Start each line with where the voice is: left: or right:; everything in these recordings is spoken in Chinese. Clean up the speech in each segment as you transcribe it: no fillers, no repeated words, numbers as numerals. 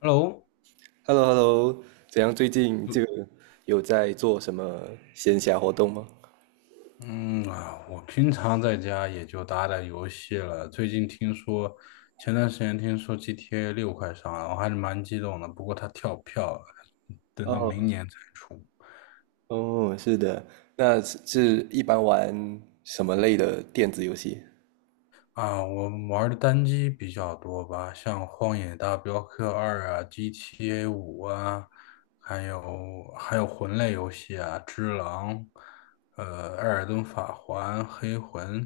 left: Hello，
right: h e l l o h e l l o 怎样？最近就有在做什么闲暇活动吗？
left: 嗯啊，我平常在家也就打打游戏了。最近听说，前段时间听说 GTA 6快上了，我还是蛮激动的。不过它跳票了，等到明
right: 哦，
left: 年才出。
right: 哦，是的，那是一般玩什么类的电子游戏？
left: 啊，我玩的单机比较多吧，像《荒野大镖客二》啊、GTA 5啊，还有魂类游戏啊，《只狼》、《艾尔登法环》、《黑魂》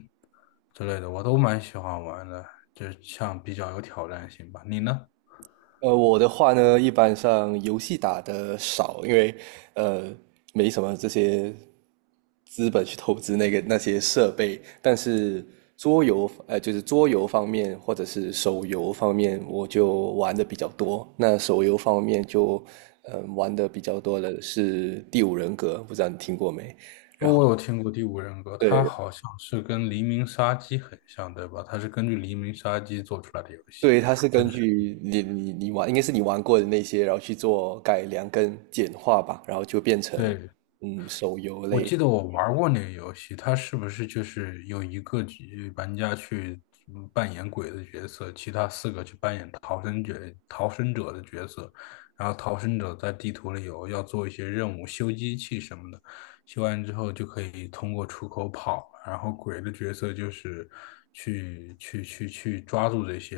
left: 之类的，我都蛮喜欢玩的，就像比较有挑战性吧。你呢？
right: 我的话呢，一般上游戏打的少，因为呃没什么这些资本去投资那些设备。但是桌游，就是桌游方面或者是手游方面，我就玩的比较多。那手游方面就，玩的比较多的是《第五人格》，不知道你听过没？
left: 哦，我有听过《第五人格》，它
right: 对，
left: 好像是跟《黎明杀机》很像，对吧？它是根据《黎明杀机》做出来的游戏。
right: 对，它是
left: 就
right: 根
left: 是。
right: 据你玩，应该是你玩过的那些，然后去做改良跟简化吧，然后就变成
left: 对。
right: 手游
left: 我
right: 类。
left: 记得我玩过那个游戏，它是不是就是有一个局玩家去扮演鬼的角色，其他四个去扮演逃生者的角色，然后逃生者在地图里有要做一些任务，修机器什么的，修完之后就可以通过出口跑，然后鬼的角色就是去抓住这些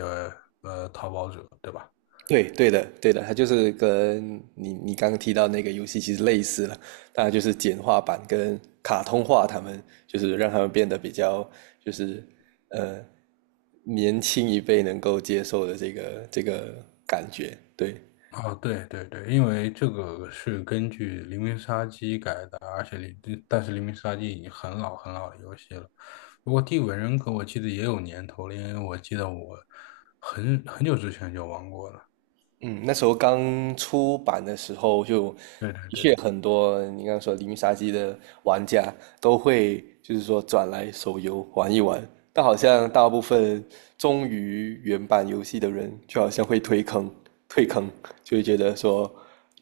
left: 逃跑者，对吧？
right: 对，对的，对的，它就是跟你刚刚提到那个游戏其实类似了，当然就是简化版跟卡通化，他们就是让他们变得比较就是呃年轻一辈能够接受的这个感觉，对。
left: 哦，对对对，因为这个是根据《黎明杀机》改的，而且黎，但是《黎明杀机》已经很老很老的游戏了。不过《第五人格》我记得也有年头了，因为我记得我很久之前就玩过了。
right: 嗯，那时候刚出版的时候就，
left: 对对
right: 的确
left: 对。
right: 很多你刚刚说《黎明杀机》的玩家都会就是说转来手游玩一玩，但好像大部分忠于原版游戏的人，就好像会退坑，退坑，就会觉得说，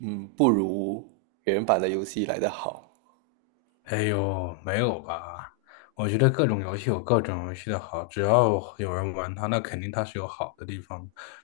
right: 不如原版的游戏来得好。
left: 哎呦，没有吧？我觉得各种游戏有各种游戏的好，只要有人玩它，那肯定它是有好的地方。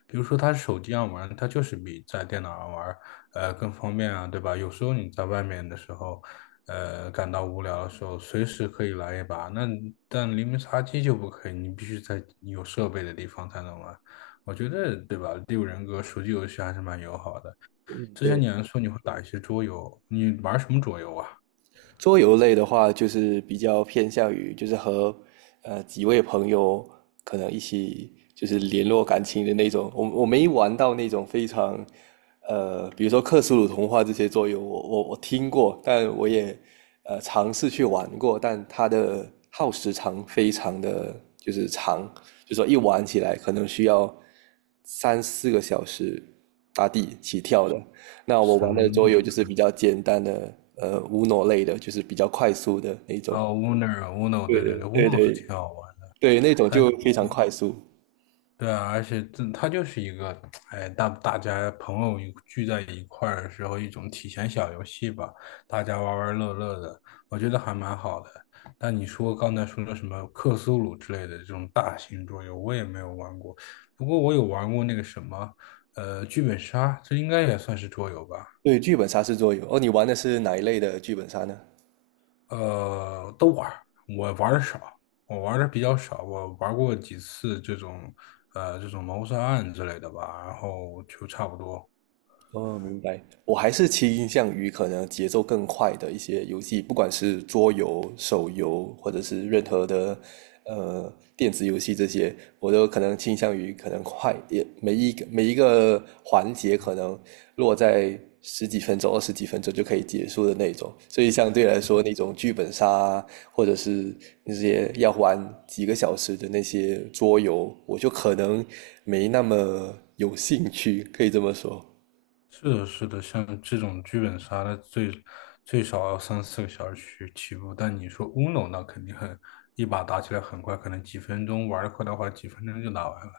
left: 比如说，它手机上玩，它就是比在电脑上玩，更方便啊，对吧？有时候你在外面的时候，感到无聊的时候，随时可以来一把。那但黎明杀机就不可以，你必须在有设备的地方才能玩。我觉得，对吧？第五人格手机游戏还是蛮友好的。
right: 嗯，
left: 之前
right: 对。
left: 你还说你会打一些桌游，你玩什么桌游啊？
right: 桌游类的话，就是比较偏向于就是和几位朋友可能一起就是联络感情的那种。我没玩到那种非常比如说克苏鲁童话这些桌游，我听过，但我也尝试去玩过，但它的耗时长非常的就是长，就说一玩起来可能需要3、4个小时打底起跳的。那我玩的
left: 神。
right: 桌游就是比较简单的，UN 类的，就是比较快速的那种。
left: 哦，Uno，
right: 对
left: 对对
right: 对
left: 对
right: 对
left: ，Uno 是
right: 对
left: 挺好玩的。
right: 对，那种
left: 但你
right: 就非常
left: 说
right: 快速。
left: 对啊，而且它就是一个，哎，大家朋友一聚在一块儿的时候一种体闲小游戏吧，大家玩玩乐乐的，我觉得还蛮好的。但你说刚才说的什么克苏鲁之类的这种大型桌游，我也没有玩过，不过我有玩过那个什么，剧本杀，这应该也算是桌游吧。
right: 对，剧本杀是桌游。哦，你玩的是哪一类的剧本杀呢？
left: 都玩儿，我玩的少，我玩的比较少，我玩过几次这种谋杀案之类的吧，然后就差不多。
right: 哦，明白。我还是倾向于可能节奏更快的一些游戏，不管是桌游、手游，或者是任何的电子游戏这些，我都可能倾向于可能快，也每一个环节可能落在十几分钟、二十几分钟就可以结束的那种。所以相对来说，那种剧本杀啊或者是那些要玩几个小时的那些桌游，我就可能没那么有兴趣，可以这么说。
left: 是的，是的，像这种剧本杀的最少要三四个小时去起步，但你说 Uno 那肯定一把打起来很快，可能几分钟玩的快的话，几分钟就打完了。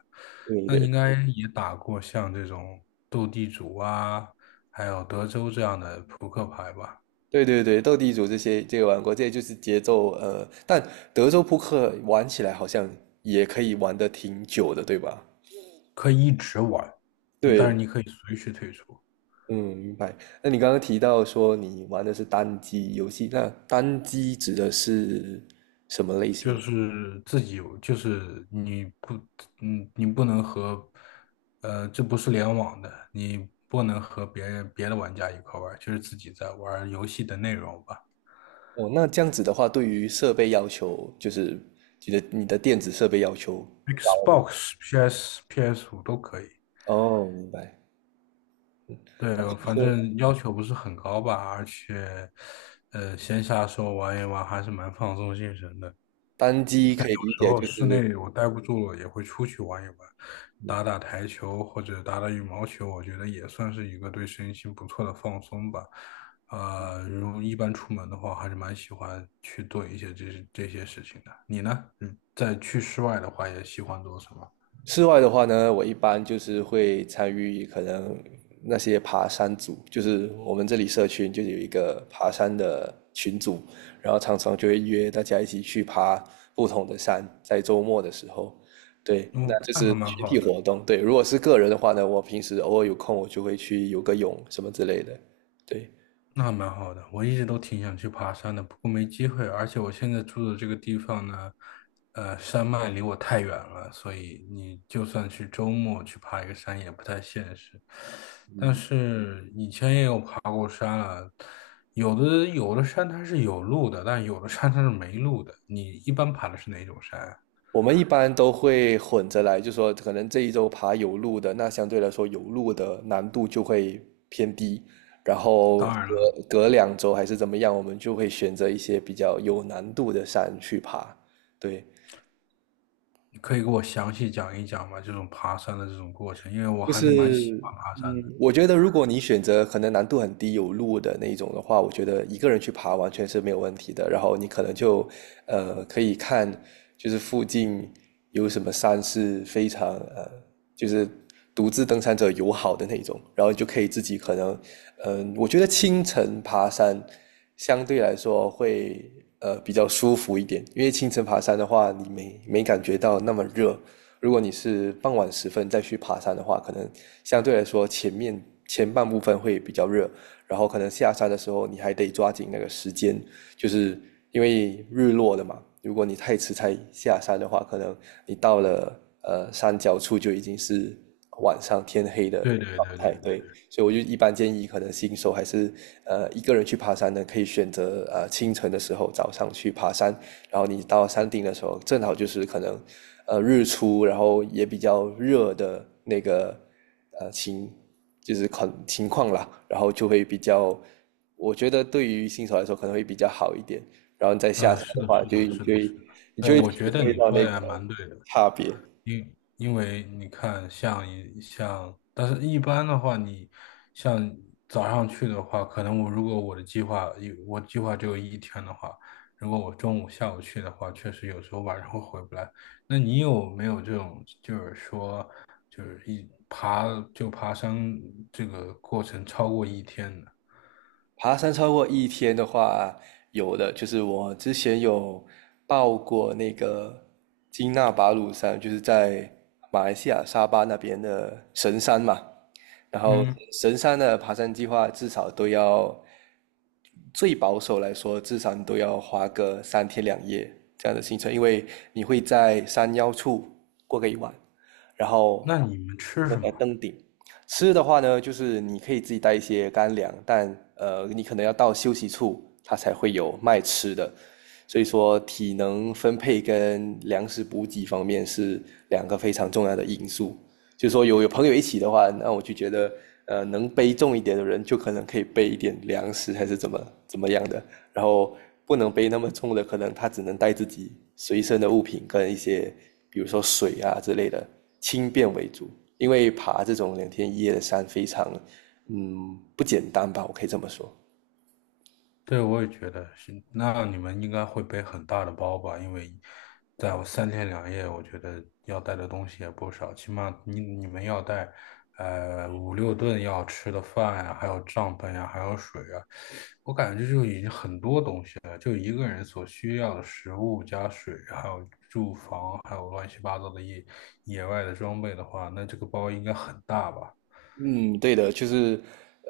right: 对
left: 那
right: 对
left: 应该也打过像这种斗地主啊，还有德州这样的扑克牌吧。
right: 对对对，斗地主这些这个玩过，这就是节奏，但德州扑克玩起来好像也可以玩得挺久的，对吧？
left: 可以一直玩，但是
right: 对，
left: 你可以随时退出。
right: 嗯，明白。那你刚刚提到说你玩的是单机游戏，那单机指的是什么类型
left: 就
right: 呢？
left: 是自己有就是你不，嗯，你不能和，呃，这不是联网的，你不能和别的玩家一块玩，就是自己在玩游戏的内容吧。
right: 哦，那这样子的话，对于设备要求，就是你的电子设备要求高吗？
left: Xbox、PS、PS5 都可以，
right: 哦，明白。
left: 对，
right: 就是
left: 反
right: 说
left: 正要求不是很高吧，闲暇时候玩一玩还是蛮放松精神的。
right: 单机可以理
left: 然
right: 解
left: 后
right: 就
left: 室
right: 是
left: 内我待不住了，也会出去玩一玩，打打台球或者打打羽毛球，我觉得也算是一个对身心不错的放松吧。如果一般出门的话，还是蛮喜欢去做一些这些事情的。你呢？嗯，去室外的话，也喜欢做什么？
right: 室外的话呢，我一般就是会参与可能那些爬山组，就是我们这里社群就有一个爬山的群组，然后常常就会约大家一起去爬不同的山，在周末的时候，对，那
left: 嗯，
right: 就
left: 那还
right: 是
left: 蛮
right: 群
left: 好
right: 体
left: 的。
right: 活动。对，如果是个人的话呢，我平时偶尔有空我就会去游个泳什么之类的，对。
left: 那蛮好的，我一直都挺想去爬山的，不过没机会。而且我现在住的这个地方呢，山脉离我太远了，所以你就算去周末去爬一个山也不太现实。但是以前也有爬过山了，有的有的山它是有路的，但有的山它是没路的。你一般爬的是哪种山啊？
right: 我们一般都会混着来，就说可能这一周爬有路的，那相对来说有路的难度就会偏低，然后隔
left: 当然了，
right: 隔2周还是怎么样，我们就会选择一些比较有难度的山去爬。对，
left: 你可以给我详细讲一讲吗？这种爬山的这种过程，因为我
right: 就
left: 还是蛮
right: 是
left: 喜欢爬山的。
right: 嗯，我觉得如果你选择可能难度很低、有路的那一种的话，我觉得一个人去爬完全是没有问题的。然后你可能就可以看，就是附近有什么山是非常就是独自登山者友好的那种，然后你就可以自己可能我觉得清晨爬山相对来说会比较舒服一点，因为清晨爬山的话，你没感觉到那么热，如果你是傍晚时分再去爬山的话，可能相对来说前半部分会比较热，然后可能下山的时候你还得抓紧那个时间，就是因为日落了嘛。如果你太迟才下山的话，可能你到了山脚处就已经是晚上天黑的
left: 对对
right: 状
left: 对对
right: 态。
left: 对
right: 对，
left: 对。
right: 所以我就一般建议，可能新手还是一个人去爬山呢，可以选择清晨的时候早上去爬山，然后你到山顶的时候，正好就是可能日出，然后也比较热的那个呃情就是情况啦，然后就会比较，我觉得对于新手来说可能会比较好一点。然后你再下山
left: 是
right: 的
left: 的，
right: 话，
left: 是
right: 就
left: 的，
right: 你
left: 是的，
right: 就会
left: 是的。
right: 你就会
left: 我
right: 体
left: 觉得
right: 会
left: 你
right: 到
left: 说
right: 那个
left: 的也蛮对的。
right: 差别。
left: 因为你看像，一像，但是一般的话，你像早上去的话，可能我如果我计划只有一天的话，如果我中午、下午去的话，确实有时候晚上会回不来。那你有没有这种，就是说，就是一爬就爬山这个过程超过一天的？
right: 爬山超过一天的话，有的就是我之前有报过那个金纳巴鲁山，就是在马来西亚沙巴那边的神山嘛。然后
left: 嗯，
right: 神山的爬山计划至少都要，最保守来说，至少你都要花个3天2夜这样的行程，因为你会在山腰处过个一晚，然后
left: 那你们吃
right: 过
left: 什
right: 在
left: 么？
right: 登顶，吃的话呢，就是你可以自己带一些干粮，但你可能要到休息处，它才会有卖吃的。所以说，体能分配跟粮食补给方面是两个非常重要的因素。就是说有朋友一起的话，那我就觉得能背重一点的人就可能可以背一点粮食还是怎么怎么样的，然后不能背那么重的，可能他只能带自己随身的物品跟一些比如说水啊之类的，轻便为主。因为爬这种2天1夜的山非常不简单吧，我可以这么说。
left: 对，我也觉得是。那你们应该会背很大的包吧？因为在我三天两夜，我觉得要带的东西也不少，起码你们要带，五六顿要吃的饭呀、还有帐篷呀、还有水啊。我感觉这就已经很多东西了，就一个人所需要的食物加水，还有住房，还有乱七八糟的野外的装备的话，那这个包应该很大吧？
right: 嗯，对的，就是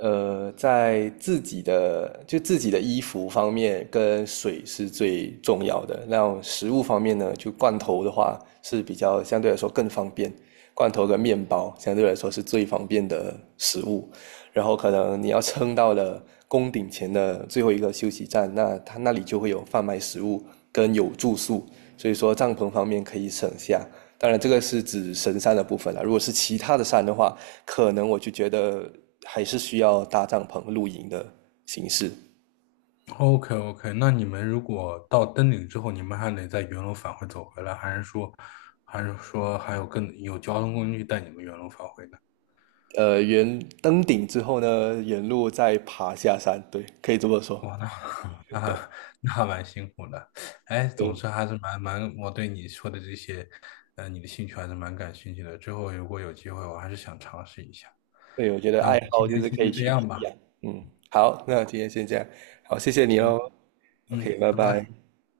right: 在自己的衣服方面跟水是最重要的。那后食物方面呢，就罐头的话是相对来说更方便，罐头跟面包相对来说是最方便的食物。然后可能你要撑到了宫顶前的最后一个休息站，那它那里就会有贩卖食物跟有住宿，所以说帐篷方面可以省下。当然，这个是指神山的部分了。如果是其他的山的话，可能我就觉得还是需要搭帐篷露营的形式。
left: OK OK，那你们如果到登顶之后，你们还得在原路返回走回来，还是说，还是说还有更有交通工具带你们原路返回呢？
right: 沿登顶之后呢，沿路再爬下山，对，可以这么说。
left: 哇，那 那那还蛮辛苦的。哎，总
right: 嗯，
left: 之还是蛮，我对你说的这些，你的兴趣还是蛮感兴趣的。之后如果有机会，我还是想尝试一下。
right: 对，我觉得
left: 那我
right: 爱
left: 们今
right: 好就
left: 天
right: 是
left: 先
right: 可
left: 就
right: 以
left: 这
right: 去不
left: 样
right: 一
left: 吧。
right: 样。嗯，好，那今天先这样，好，谢谢你
left: 嗯
right: 哦。
left: 嗯，
right: OK，拜
left: 拜
right: 拜。
left: 拜。